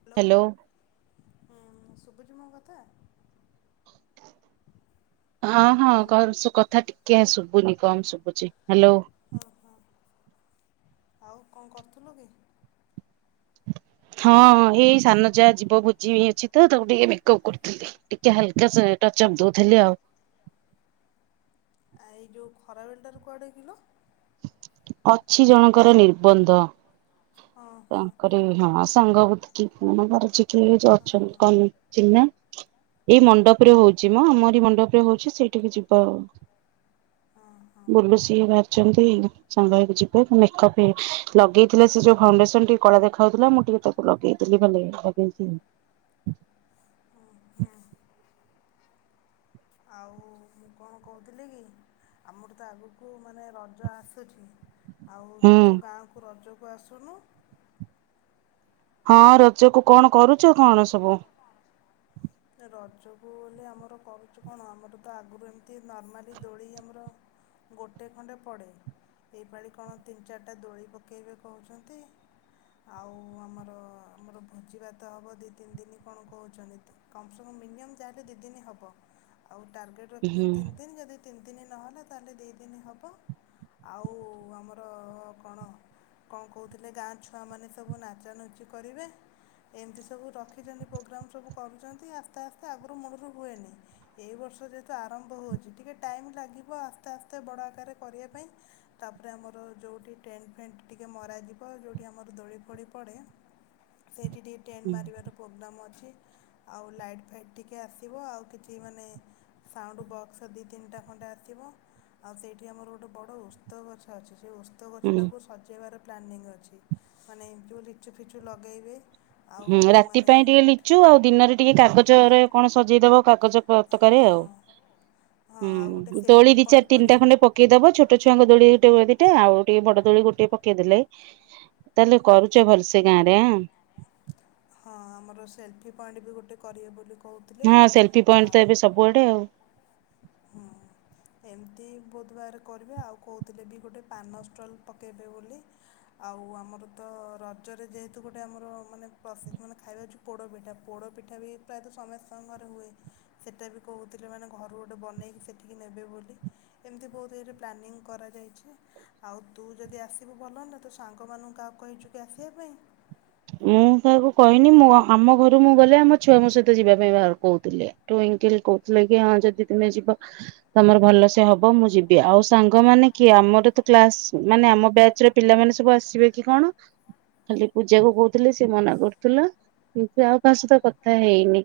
Hello hello [inaudible] ହଁ ଶୁଭୁଛି ମୋ କଥା [inaudible] ହଁ ହଁ ହ୍ୟାଲୋ କହୁନ ସେ କଥା ଟି କିଆଁ ଶୁବୁନି କମ ଶୁବୁଚି ହାଲୋ ଓ ହୋ [inaudible] ଆଉ କଣ କରୁଥିଲୁ କି? ହଁ ଏଇ ସାନ ଯା ଯିବ ଭୋଜି ଅଛି ତ ତାକୁ ଟିକେ ମେକଅପ କରୁଥିଲି। ଟିକେ ହାଲକା ସେ ଟଚ୍ ଅପ୍ ଦଉଥିଲି ଆଉ [inaudible] ଆ ଏଇ ଯୋଉ ଖରାବେଳଟା ରେ କୁଆଡେ ଯିବ? ଅଛି ଜଣଙ୍କର ନିର୍ବନ୍ଧ। ହଁ ହଁ ତାଙ୍କରି ହଁ ସାଙ୍ଗ ଗୋଟେ କିକ୍ ମାନେ ମାରୁଚି। କିଏ ଯେ ହଁ ଅଛନ୍ତି ହଁ କଣ ଚିନ୍ହା ଏଇ ମଣ୍ଡପରେ ହଉଛି ମ ଆମରି ମଣ୍ଡପରେ ହଉଛି। ସେଇଠିକ ଯିବା ଆଉ ହଁ ହଁ [inaudible] ବୋଲେ ସିଏ ଭାରି ଯେମିତି ସାଙ୍ଗ ହେଇକି ଯିବେ। ପୁଣି ମେକଅପ୍ ହେଇ ଲଗେଇଥିଲେ ସେ ଯୋଉ ଫାଉଣ୍ଡେସନ୍ କାଇଁ ଟିକେ କଳା ଦେଖାହଉଥିଲା। ମୁଁ ଟିକେ ତାକୁ ଲଗେଇଦେଲି ଭଲେ ଲଗେଇ [inaudible] ଆଉ ମୁଁ କଣ କହୁଥିଲି କି। ଆମର ତ ଆଗକୁ ମାନେ ରଜ ଆସୁଛି ଆଉ ହୁଁ ତୁ ଗାଁକୁ ରଜ ତୁ ଆସୁନୁ। [inaudible] ହଁ ରଜକୁ କଣ କରୁଛ କଣ ସବୁ। [inaudible] ରଜକୁ ବୋଲି ଆମର କରୁଛୁ କଣ ଆମର ତ ଆଗରୁ ଏମିତି ନର୍ମାଲି ଦୋଳି ଆମର ଗୋଟେ ଖଣ୍ଡେ ପଡ଼େ ଏଇ ପାଳି କଣ ତିନି ଚାରିଟା ଦୋଳି ପକେଇବେ କହୁଛନ୍ତି। ଆଉ ଆମର ଆମର ଭୋଜି ଭାତ ହେବ ଦୁଇ ତିନି ଦିନ କଣ କହୁଛନ୍ତି। ତ କମ ସେ କମ ମିନିମମ୍ ଯାହେଲେ ଦି ଦିନ ହବ। ଆଉ ଟାର୍ଗେଟ ହୁଁ ରଖିଛନ୍ତି ତିନି ଦିନ ଯଦି ତିନି ଦିନ ନହେଲା ତାହେଲେ ଦୁଇ ଦିନ ହେବ ଆଉ ଆମର କଣ କଣ କହୁଥିଲେ ଗାଁ ଛୁଆମାନେ ସବୁ ନାଚନୁଚି କରିବେ। ଏମିତି ସବୁ ରଖିଛନ୍ତି ପ୍ରୋଗ୍ରାମ ସବୁ କରୁଛନ୍ତି। ଆସ୍ତେ ଆସ୍ତେ ଆଗରୁ ମୂଳରୁ ହୁଏନି। ଏଇ ବର୍ଷ ଯେହେତୁ ଆରମ୍ଭ ହେଉଛି ଟିକେ ଟାଇମ୍ ଲାଗିବ। ଆସ୍ତେ ଆସ୍ତେ ବଡ଼ ଆକାରରେ କରିବା ପାଇଁ ତାପରେ ଆମର ଯୋଉଠି ଟେଣ୍ଟ ଫେଣ୍ଟ ଟିକେ ମରାଯିବ। ଯୋଉଠି ଆମର ଦୋଳି ଫୋଳି ପଡ଼େ। ସେଇଠି କି ଟିକେ ଟେଣ୍ଟ ହୁଁ ମାରିବାର ପ୍ରୋଗ୍ରାମ୍ ଅଛି। ଆଉ ଲାଇଟ୍ ଫାଇଟ୍ ଟିକେ ଆସିବ। ଆଉ କିଛି ମାନେ ସାଉଣ୍ଡ ବକ୍ସ ଦି ତିନିଟା ଖଣ୍ଡେ ଆସିବ। ଆଉ ସେଇଠି ଆମର ଗୋଟେ ବଡ଼ ଓସ୍ତ ଗଛ ଅଛି। ଯେ ଓସ୍ତ ହୁଁ ଗଛଟାକୁ ସଜେଇବାର ପ୍ଲାନିଙ୍ଗ ଅଛି ମାନେ ଯୋଉ ଲିଚୁ ଫିଚୁ ଲଗେଇବେ। ଆଉ ହୁଁ ରାତି ମାନେ ପାଇଁ ଟିକେ ଗୋଟେ ଲିଚୁ ଆଉ ଦିନରେ ଟିକେ ହୁଁ କାଗଜରେ କଣ ସଜେଇଦବ କାଗଜ ହଁ ପତକାରେ ଆଉ। ହଁ ଆଉ ଗୋଟେ ହୁଁ ଦୋଳି ସେଲ୍ଫି ଦି ଚାରି ପଏଣ୍ଟ କରି ତିନିଟା ଖଣ୍ଡେ ପକେଇଦବ। ଛୋଟ ଛୁଆଙ୍କ ଦୋଳି ଗୋଟେ ଦିଟା ଆଉ ଟିକେ ବଡଦୋଳି ଗୋଟେ ପକେଇଦେଲେ। ତାହେଲେ କରୁଛ ଭଲ ସେ ଗାଁ ରେ ହଁ ଆମର ସେଲଫି ପଏଣ୍ଟ ବି ଗୋଟେ କରିବେ ବୋଲି କହୁଥିଲେ ହଁ ସେଲଫି ପଏଣ୍ଟ ଆଉ ତ ଏବେ ସବୁଆଡେ ଆଉ ହୁଁ ଏମିତି ବହୁତ ବାର କରିବେ ଆଉ କହୁଥିଲେ ବି ଗୋଟେ ପାନଷ୍ଟ୍ରଲ୍ ପକେଇବେ ବୋଲି ଆଉ ଆମର ତ ରଜରେ ଯେହେତୁ ଗୋଟେ ଆମର ମାନେ ପ୍ରସିଦ୍ଧ ମାନେ ଖାଇବା ଅଛି ପୋଡ଼ପିଠା ପୋଡ଼ ପିଠା ବି ପ୍ରାୟତଃ ସମସ୍ତଙ୍କ ଘରେ ହୁଏ ସେଇଟା ବି କହୁଥିଲେ ମାନେ ଘରୁ ଗୋଟେ ବନେଇକି ସେଠିକି ନେବେ ବୋଲି ଏମିତି ବହୁତ ଏଇରେ ପ୍ଲାନିଂ କରାଯାଇଛି ଆଉ ତୁ ଯଦି ଆସିବୁ ଭଲ ନା ତ ସାଙ୍ଗମାନଙ୍କୁ କହା କହିଛୁ କି ଆସିବା ପାଇଁ? ମୁଁ ତାକୁ କହିନି ମୁଁ ଆମ ଘରୁ ଛୁଆ ଙ୍କ ସହ ଯିବା ପାଇଁ ବାହା କହୁଥିଲେ ଟୁଇଙ୍କିଲ କହୁଥିଲେ କି ତୁମେ ଯଦି ଯିବ ତମର ଭଲ ସେ ହେବ ମୁଁ ଯିବି ସାଙ୍ଗ ମାନେ କିଏ ଆମର ତ କ୍ଲାସ ଆମ ବାଚ୍ ର ପିଲା ମାନେ ସବୁ ଆସିବେ କି କଣ ଖାଲି ବୁଝି ଜାକୁ କହୁଥିଲେ ସେ ମନା କରୁଥିଲା କିନ୍ତୁ ଆଉ କାହା ସତ କଥା ହେଇନି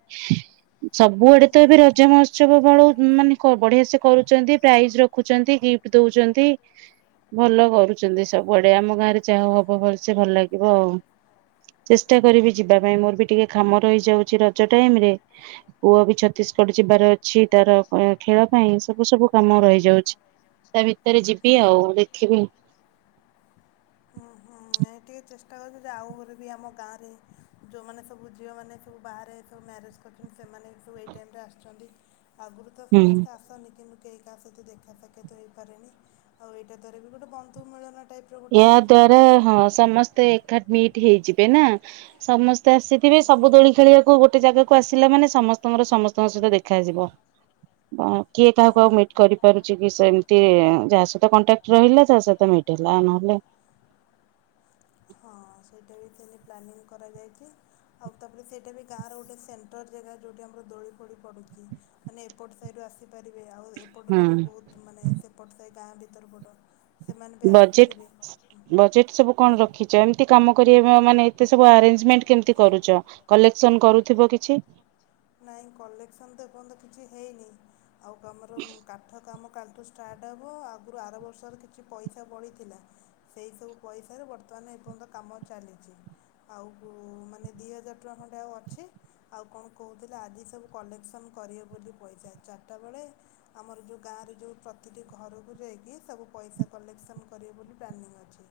ସବୁଆଡେ ତ ଏବେ ରଜ ମହୋତ୍ସବ ବଳ ମାନେ ବଢିଆ ସେ କରୁଛନ୍ତି ପ୍ରାଇଜ ରଖୁଛନ୍ତି ଗିଫ୍ଟ ଦଉଛନ୍ତି ଭଲ କରୁଛନ୍ତି ସବୁଆଡେ ଆମ ଗାଁରେ ଯାହା ହବ ଭଲ ସେ ଭଲ ଲାଗିବ ଆଉ। ଚେଷ୍ଟା କରିବି ଯିବା ପାଇଁ ମୋର ବି ଟିକେ କାମ ରହିଯାଉଛି ରଜ ଟାଇମ୍ ରେ ପୁଅ ବି ଛତିଶଗଡ ଯିବାର ଅଛି ତାର କଣ ଖେଳ ପାଇଁ ସବୁ ସବୁ କାମ ରହିଯାଉଛି ତା ଭିତରେ ଯିବି ଆଉ ଦେଖିବି। ହୁଁ ହୁଁ ଟିକେ ଚେଷ୍ଟା କରୁଛନ୍ତି ଯେ ଆଉ ଘରେ ବି ଆମ ଗାଁରେ ଯେଉଁମାନେ ସବୁ ଝିଅମାନେ ସବୁ ବାହାରେ ସବୁ ମ୍ୟାରେଜ୍ କରୁଛନ୍ତି ସେମାନେ ସବୁ ଏଇ ଟାଇମ୍ ରେ ଆସୁଛନ୍ତି। ଆଗୁରୁ ତ ହୁଁ ସମସ୍ତେ ଆସନି କିମି କେହି କାହା ସହିତ ଦେଖା ସାକ୍ଷାତ ହେଇପାରେନି ଆଉ ଏଇଟା ଦାରରେ ବି ଗୋଟେ ବନ୍ଧୁ ମିଳନ ଟାଇପ୍ର ଗୋଟେ ଏହା ହେଇଯିବ ଦ୍ଵାରା ବି ହଁ। ସମସ୍ତେ ଏକା ମିଟ୍ ହେଇଯିବେ ନା ସମସ୍ତେ ଆସିଥିବେ ସବୁ ହୁଁ। ଦୋଳି ଖେଳିବାକୁ ଗୋଟେ ଜାଗାକୁ ଆସିଲା ମାନେ ସମସ୍ତଙ୍କର ସମସ୍ତଙ୍କ ସହିତ ଦେଖାଯିବ କିଏ କାହାକୁ ଆଉ ହୁଁ। ମିଟ୍ କରିପାରୁଛି କି ସେମିତି ଯାହା ସହିତ କଣ୍ଟାକ୍ଟ ରହିଲା ତାହା ସହିତ ମିଟ୍ ହେ ଲା ନହଲେ ହଁ ସେଇଟା ବି ସେନ ପ୍ଲାନିଂ କରାଯାଇଛି ଆଉ ତାପରେ ସେଇଟା ବି ଗାଁର ଗୋଟେ ସେଣ୍ଟରଲ ଜାଗା ଯେଉଁଠି ଆମର ଦୋଳି ଫୋଳି ପଡ଼ୁଛି ମାନେ ଏପଟ ସାଇଡ଼ୁ ଆସି ପାରିବେ ଆଉ ହୁଁ ଏପଟରୁ ବି ବହୁତ ମାନେ ସେପଟ ସାଇ ଗାଁ ବି ଦର୍ ବଡନ୍ ସେମାନେ ବଜେଟ୍ ବଜେଟ୍ ସବୁ କଣ ରଖିଛ ଏମିତି କାମ ମାନେ ଏତେ ସବୁ ଆରେଞ୍ଜମେଣ୍ଟ କେମତି କରୁଛ କଲେକ୍ସନ କରୁଥିବ କିଛି? ନାଇଁ କଲେକ୍ସନ ତ ଏପର୍ଯ୍ୟନ୍ତ କିଛି ହେଇନି। ଆଉ କାମର କାଠ କାମ କାଲିଠୁ ଷ୍ଟାର୍ଟ ହେବ ଆଗରୁ ଆର ବର୍ଷର କିଛି ପଇସା ବଳି ଥିଲା ସେଇସବୁ ପଇସାରେ ବର୍ତ୍ତମାନ ଏପର୍ଯ୍ୟନ୍ତ କାମ ଚାଲିଚି ଆଉ ମାନେ ଦୁଇ ହଜାର ଟଙ୍କା ଖଣ୍ଡେ ଆଉ ଅଛି ଆଉ କଣ କହୁଥିଲେ ଆଜି ସବୁ କଲେକ୍ସନ୍ କରିବେ ବୋଲି ପଇସା ଚାରିଟା ବେଳେ ଆମର ଯେଉଁ ଗାଁରେ ଯେଉଁ ପ୍ରତିଟି ଘରକୁ ଯାଇକି ସବୁ ପଇସା କଲେକ୍ସନ୍ କରିବେ ବୋଲି ପ୍ଲାନିଂ ଅଛି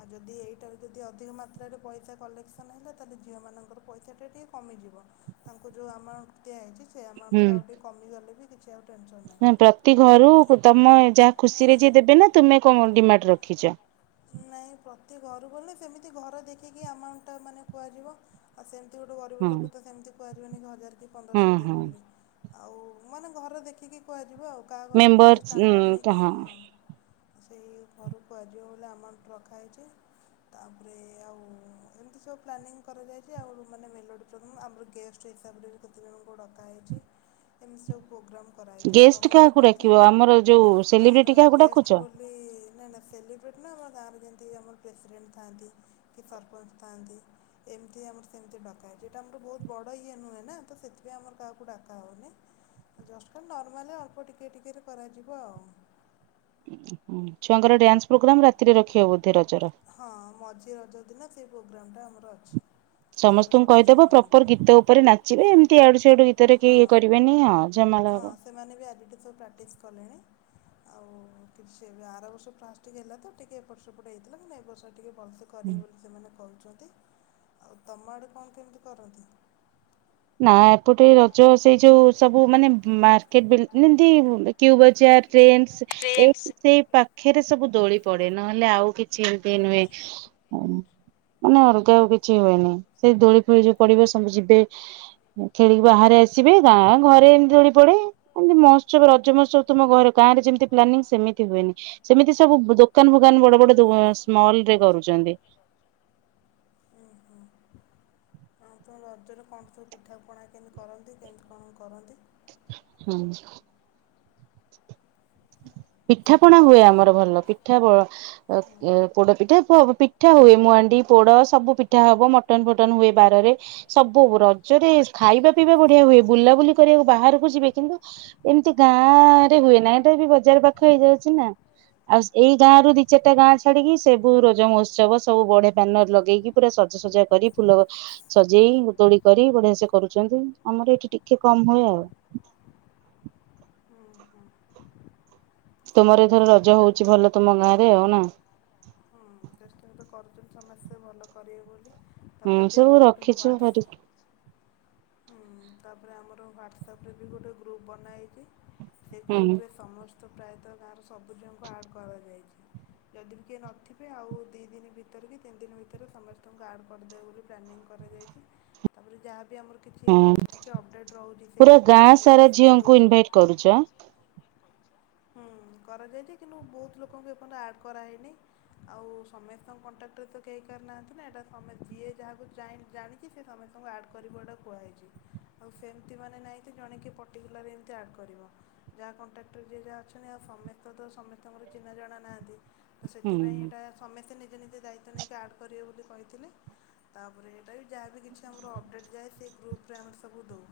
ଆଉ ଯଦି ଏଇଟାରୁ ଯଦି ଅଧିକ ମାତ୍ରାରେ ପଇସା କଲେକ୍ସନ୍ ହେଲା ତାହେଲେ ଝିଅମାନଙ୍କର ପଇସାଟେ ଟିକିଏ କମିଯିବ। ତାଙ୍କୁ ଯେଉଁ ଆମାଉଣ୍ଟ ଦିଆଯାଇଚି ସେଇ ଆମାଉଣ୍ଟ ର ଆଉ ହୁଁ ଟିକେ କମି ଗଲେ ବି କିଛି ଆଉ ଟେନସନ୍ ନାହିଁ ପ୍ରତି ଘରୁ ତମ ଯାହା ଖୁସିରେ ଯିଏ ଦେବେ ନା ତୁମେ କଣ ଡିମାଣ୍ଡ୍ ରଖିଛ? ନାଇ ପ୍ରତି ଘରୁ ବଲେ ସେମିତି ଘର ଦେଖିକି ଆମାଉଣ୍ଟ୍ ଟା ମାନେ କୁହାଯିବ ଆଉ ସେ ଗୋଟେ ଗରିବ ହଁ ଲୋକ ତ ସେମିତି [unintelligible] ହଜାରେ ଆ ହଁ ପନ୍ଦରଶ ଦିଅ ହଁ ବୋଲି। ଆଉ ମାନେ ଘର ଦେଖିକି କୁହା କାହା ଘରୁ ମେମ୍ବର କେମିତି ଷ୍ଟାଣ୍ଡାଡ୍ ନେଇକି ହଁ। ସେଇ ଘରକୁ ଆଯିବ ବଲେ ଆମା ରଖାହେଇଛି ତାପରେ ଆଉ ଏମିତି ସବୁ ପ୍ଲାନିଂ କରାଯାଇଛି ଆଉ ମାନେ ମେଲୋଡ଼ି ପ୍ରୋଗ୍ରାମ୍ ଆମର ଗେଷ୍ଟ ହିସାବରେ ବି କେତେଜଣଙ୍କୁ ଡକାହୋଇଛି ଏମିତି ସବୁ ପୋଗ୍ରାମ କରାହେଇଛି ଆଉ ଗେଷ୍ଟ ତମ ଆଡେ କାହାକୁ କଣ କେ ଡାକିବ ଆମର ଯୋଉ ଗାଁର ସେଲିବ୍ରିଟି କାହାକୁ ଗେଷ୍ଟ ଡାକୁଛ? ବୋଲି ନା ନା ସେଲିବ୍ରେଟ ନା ମା ଗାଁ ର ଯେମିତି ଆମର ପ୍ରେସିଡେଣ୍ଟ ଥାଆନ୍ତି କି ସରପଞ୍ଚ ଥାଆନ୍ତି ଏମିତି ଆମର ସେମିତି ଡକାଏ ଯେଇଟା ଆମର ବହୁତ ବଡ଼ ଇଏ ନୁହେଁ ନା ତ ସେଥିପାଇଁ ଆମର କାହାକୁ ଡାକା ହୁଏନି ଜଷ୍ଟ କା ନର୍ମାଲି ଅଳ୍ପ ଟିକଏ ଟିକଏରେ କରାଯିବ ଆଉ। ହୁଁ ଛୁଆଙ୍କର ଡ୍ୟାନ୍ସ୍ ପ୍ରୋଗ୍ରାମ ରାତିରେ ରଖିବ ବୋଧେ ରଜର‌? ହଁ ମଝି ରଜ ଦିନ ସେଇ ପ୍ରୋଗ୍ରାମ ଟା ହୁ ସମସ୍ତଙ୍କୁ କହିଦବ ପ୍ରପର ଗୀତ ଉପରେ ନାଚିବେ ଏମ୍ କି ଏଆଡୁସ୍ୟାଡୁ ଗି ଭିତରେ କି ହଁ ଇଏ କରିବେନି ଆଉ ଜମା ହଁ ଲ ସେମାନେ ବି ଆଜିଠୁ ସବୁ ପ୍ରାକ୍ଟିସ୍ କଲେଣି। ଆଉ କିଛି ଆର ବର୍ଷ ପ୍ଲାସଟିକ ହେଲା ତ ଟିକେ ଏପଟ ସେପଟ ହେଇଥିଲା ମାନେ ଏ ବର୍ଷ ଟିକେ ଭଲସେ କରିବେ ବୋଲି ସେମାନେ କହୁଛ ରୁହନ୍ତି ଆ ତମ ଆଡ଼େ କଣ କେମିତି କରନ୍ତି? ଆ ଏପଟେ ରଜ ସେଇ ଯୋଉ ସବୁ ମାନେ ମ୍ ମାର୍କେଟ ବ୍ଲିଡ଼୍ ଏମିତି କ୍ୟୁବଜାର ଟ୍ରେଣ୍ଡସ୍ ଏଇ ସେଇ ପାଖରେ ସବୁ ଦୋଳି ପଡେ ନହେଲେ ଆଉ କିଛି ଏମିତି ନୁହେଁ। ମାନେ ଅଲଗା ଆଉ କିଛି ହୁଏନି ସେଇ ଦୋଳି ଫୋଳି ଯୋଉ ପଡିବ ସବୁ ଯିବେ- ଖେଳିକି ବାହାରେ ଆସିବେ ଗାଁ ଘରେ ଏମିତି ଦୋଳି ପଡେ। ଏମିତି ମହତ୍ସବ ରଜ ମହତ୍ସବ ତୁମ ଘରେ ଗାଁ ରେ ଯେମିତି ପ୍ଲାନିଂ ସେମିତି ହୁଏନି। ସେମିତି ସଵୁ ଦୋକାନ ଫୋକାନ ବଡ ବଡ ଦୋ ସ୍ମଲରେ କରୁଛନ୍ତି। ଉଁ ହୁଁ ଆଉ ରଜରେ କଣ ସବୁ ପିଠା ପଣା କେମିତି କରନ୍ତି କେମିତି କଣ କରନ୍ତି? [inaudible] ପିଠା ପଣା ହୁଏ ଆମର ଭଲ ପିଠା ବ ହୁଁ ଅ-ଅ-ଅ ପୋଡ ପିଠା ବ ପିଠା ହୁଏ ମାଣ୍ଡି, ପୋଡ ସବୁ ପିଠା ହବ ମଟନ ଫଟନ ହୁଏ ବାରରେ। ସବୁ ରଜରେ ଖାଇବା ପିଇବା ବଢିଆ ହୁଏ। ବୁଲାବୁଲି କରିବାକୁ ବାହାରକୁ ଯିବେ କିନ୍ତୁ ଏମିତି ଗାଁ ଆ-ଆ-ଆ ରେ ହୁଏ ନା ଏଟା ବି ବଜାର ପାଖ ହଁ ହେଇଯାଉଛି ନା ଆଉ ଏଇ ଗାଁ ରୁ ଦି ଚାରିଟା ଗାଁ ଛାଡିକି ସବୁ ରଜ ମହୋତ୍ସବ ସବୁ ବଢିଆ ପାନର ଲଗେଇକି ପୁରା ସଜାସଜା କରି ଫୁଲ ସଜେଇ ଦୋଳି କରି ବଢିଆ ସେ କରୁଛନ୍ତି। ଆମର ଏଇଠି ଟିକେ କମ ହୁଏ ଆଉ। ହୁଁ ହୁଁ ହେଲେ ତମର ଏମିତି ଏଥର ସବୁ ରଜ ହଉଛି ଭଲ ତମ ଗାଁ ରେ ଆଉ ନା। ଇଂଟରେଷ୍ଟ ତ କରୁଛନ୍ତି ସମସ୍ତେ ଭଲ କରିବେ ବୋଲି। ହୁଁ ତାପରେ ବି ସବୁ ଆମର ଗୋଟେ ରଖିଛୁ ହ୍ୱାଟ୍ସଆପ୍ [unintelligible] ହୁଁ ତାପରେ ଆମର ହ୍ୱାଟ୍ସଆପରେ ବି ଗୋଟେ ଗ୍ରୁପ୍ ବନାହେଇଛି। ସେ ହୁଁ ଗ୍ରୁପରେ ସମସ୍ ତ ପ୍ରାୟତଃ ଗାଁର ସବୁଝିଅଙ୍କୁ ଆଡ଼୍ କରାଯାଇଛି। ଯଦି ବି କିଏ ନ ଥିବ ବେ ଆଉ ଦି ଦିନ ଭିତରେ କି ତିନି ଦିନ ଭିତରେ ସମସ୍ତଙ୍କୁ ଆର୍ଡ଼ କରିଦେବେ ବୋଲି ପ୍ଲାନିଂ କରାଯାଇଛି। ତାରେ ଯାହା ବି ଆମର କିଛି ହୁଁ ରଜ୍ କିଛି ଅପଡ଼େଟ୍ ରହୁଛି ପୁରା ସେଇଥିରେ ଆମେ ଗାଁ ସାରା ମେସେଜ୍ ଝିଅଙ୍କୁ କରିଦେଉଛୁ। ଇନଭାଇଟ କରୁଛ ହୁଁ କରାଯାଇଛି କିନ୍ତୁ ବହୁତ ଲୋକଙ୍କୁ ଏପର୍ଯ୍ୟନ୍ତ ଆଡ଼୍ କରାହଇନି। ଆଉ ସମସ୍ତଙ୍କ କଣ୍ଟାକ୍ଟର ତ କେହି କାହାର ନାହାଁନ୍ତି ନା। ଏଇଟା ସମେ ଯିଏ ଯାହାକୁ ଜାଣି ଜାଣିଛି ସି ସମସ୍ତଙ୍କୁ ଆଡ଼୍ କରିବଟ କୁହାହେଇଛି। ଆଉ ସେମିତି ମାନେ ନାହିଁ ଯେ ଜଣେ କିଏ ପର୍ଟିକୁଲାର ଏମିତି ଆଡ଼୍ କରିବ। ଯାହା କଣ୍ଟାକ୍ଟରେ ଯିଏ ଯାହା ଅଛନ୍ତି ଆଉ ସମସ୍ତେ ତ ସମସ୍ତଙ୍କର ଚିହ୍ନା ଜଣା ନାହାନ୍ତି। ତ ହୁଁ ସେଥିପାଇଁ ଏଇଟା ସମସ୍ତେ ନିଜେ ନିଜେ ଦାୟିତ୍ୱ ନେଇକି ଆଡ୍ କରିବେ ବୋଲି କହିଥିଲି ତାପରେ ଏଇଟା ବି ଯାହା ବିି କିଛି ଆମର ଅପଡ଼େଟ୍ ଯାଏ ସେ ଗ୍ରୁପ୍ରରେ ଆମେ ସବୁ ଦେଉ।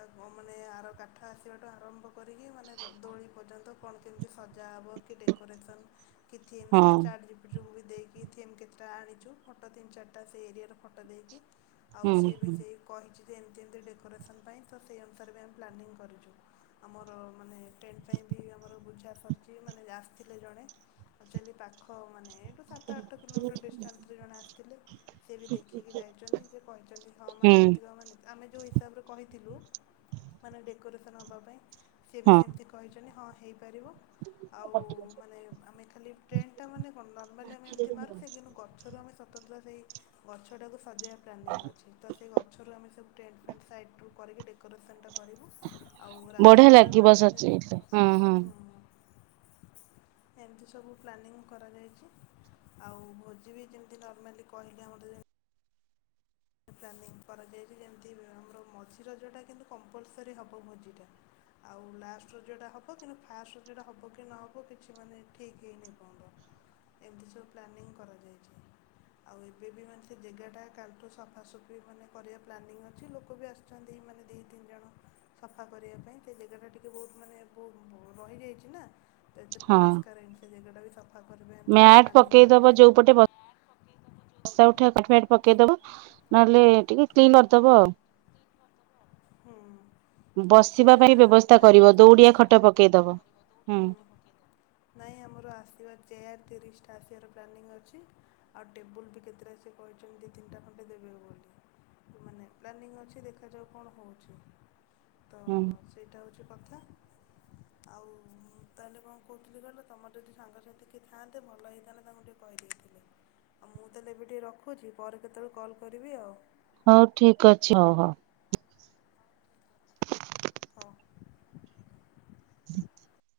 ତାକୁ ମାନେ ଆର କାଠ ଆସିବାଠୁ ଆରମ୍ଭ କରିକି ମାନେ ଦୋଳି ପର୍ଯ୍ୟନ୍ତ କଣ କେମିତି ସଜାହେବ କି ଡେକୋରେସନ୍ କିଏ ହଁ [unintelligible] ଚାଟ୍ ଜି ପି ଟି ଦେଇକି ଥିମ୍ କେତେଟା ଆଣିଛୁ। ଫଟୋ ତିନି ଚାରିଟା ସେ ଏରିଆର ଫଟୋ ଦେଇକି ଆଉ ହୁଁ ସେ ବି ହୁଁ ସେଇ କହିଛି ଏମିତି ଏମିତି ଡେକୋରେସନ୍ ପାଇଁ ତ ସେହି ଅନୁସାରେ ବି ଆମେ ପ୍ଲାନିଂ କରିଛୁ। ଆମର ମାନେ ସେ ପାଇଁ ବି ଆମର ବୁଝା ସରିଛି। ମାନେ ଆସିଥିଲେ ଜଣେ ଆକ୍ଚୁଆଲି ପାଖ ମାନେ ସାତ ଆଠ କିଲୋମିଟର ଡିଷ୍ଟାନ୍ସରେ ଜଣେ ଆସିଥିଲେ। ସେ ବି ଦେଖିକି ଯାଇଛନ୍ତି ସେ କହିଛନ୍ତି ହଁ ମାନେ ହୁଁ ଏତିକି ମାନେ ଆମେ ଯୋଉ ହିସାବରେ କହିଥିଲୁ ମାନେ ଡେକୋରେସନ ହବା ପାଇଁ ସିଏ ବି ହଁ ସେମିତି କ କହିଛନ୍ତି ହଁ ହେଇ ପାରିବ ଆଉ ମାନେ ଆମେ ଖାଲି ଟେଣ୍ଟ ଟା ମାନେ କଣ ନର୍ମାଲି ଆମେ ଏମତି ମାରୁଚେ କିନ୍ତୁ ଗଛରୁ ଆମେ ସ ସତତ ସେଇ ଗଛଟାକୁ ସଜେଇବା ପ୍ଲାନିଂ ଅଛି ତ ସେ ଗଛରୁ ଆମେ ସବୁ ଟେଣ୍ଟ ଫେଣ୍ଟ ସାଇଡ ରୁ କରିକି ଡେକୋରେସନ୍ ଟା କରିବୁ ଆଉ ରାତିରେ ତ ମାନେ ହଁ, ହଁ। ଏମିତି ସବୁ ପ୍ଲାନିଂ କରାଯାଇଚି, ଆଉ ଭୋଜି ବି ଯେମିତି ନର୍ମାଲି କହିଲେ ଆମର ଯେ ପ୍ଲାନିଂ କରାଯାଇଚି, ଯେମିତି ଆମର ମଝି ରଜଟା କିନ୍ତୁ କମ୍ପଲସରି ହବ ଭୋଜିଟା, ଆଉ ଲାଷ୍ଟ୍ ରଜଟା ହବ କିନ୍ତୁ ଫାଷ୍ଟ ରଜଟା ହବ କି ନ ହବ କିଛି ମାନେ ଠିକ୍ ହେଇନି, ଏତେ ସବୁ ପ୍ଲାନିଂ କରାଯାଇଛି, ଆଉ ଏବେ ବି ମାନେ ସେ ଜାଗାଟା କାଲିଠୁ ସଫ ଫା ସୁଫି ମାନେ କରିବା ପ୍ଲାନିଂ ଅଛି, ଲୋକ ବି ଆସୁଚନ୍ତି ମାନେ ଦି ତିନି ଜଣ ସଫା କରିବା ପାଇଁ, ସେ ଜାଗାଟା ଟିକେ ବହୁତ ମାନେ ବହୁ ରହିଯାଇଚି ନା। ତ ଏତେ ପରିସ୍କାର ହେଇନି ସେ ଜାଗା ଟା ବି ସ ମ୍ୟାଟ୍ ପକେଇଦବ ଯୋଉପଟେ ବ ବସା ଉଠା କାରପେଟ୍ ପକେଇଦବ ନହେଲେ ଟିକେ କ୍ଲିନ୍ କରିଦବ ଆଉ। ହୁଁ ତ ବସିବା ସେଇଟା ପାଇଁ ବ୍ୟବସ୍ଥା ପ୍ଲାନିଂ କରିବ ଅଛି, ଦୌଡିଆ ଖଟ ପକେଇଦବ ହୁଁ ଅବଶ ନାଇଁ ଆମର ଆସିବ ଚେୟାର ତିରିଶଟା ଆସିବାର ପ୍ଲାନିଂ ଅଛି, ଆଉ ଟେବୁଲ୍ ବି କେତେଟା ସେ କହିଚନ୍ତି ଦି ତିନ ଟା ଖଣ୍ଡେ ଦେବେ ବୋଲି, ମାନେ ପ୍ଲାନିଂ ଅଛି ଦେଖାଯାଉ କଣ ହ ତ ହୁଁ ସେଇଟା ହଉଛୁ କଥା ଆଉ ମୁଁ ତାହେଲେ କଣ କହୁଥିଲି କହିଲ, ତୋମର ଯଦି ସାଙ୍ଗସାଥି କିଏ ଥାଆନ୍ତେ ଭଲ ହେଇଥାନ୍ତା ତାଙ୍କୁ ଟିକେ କହିଦେଇଥିଲେ, ଆଉ ମୁଁ ତାହେଲେ ଏବେ ଟିକିଏ ରଖୁଚି ପରେ କେତେବେଳେ କଲ୍ କରିବି ଆଉ। ହଉ ଠିକ ଅଛି, ହଉ, ହଉ। ହଉ। [inaudible]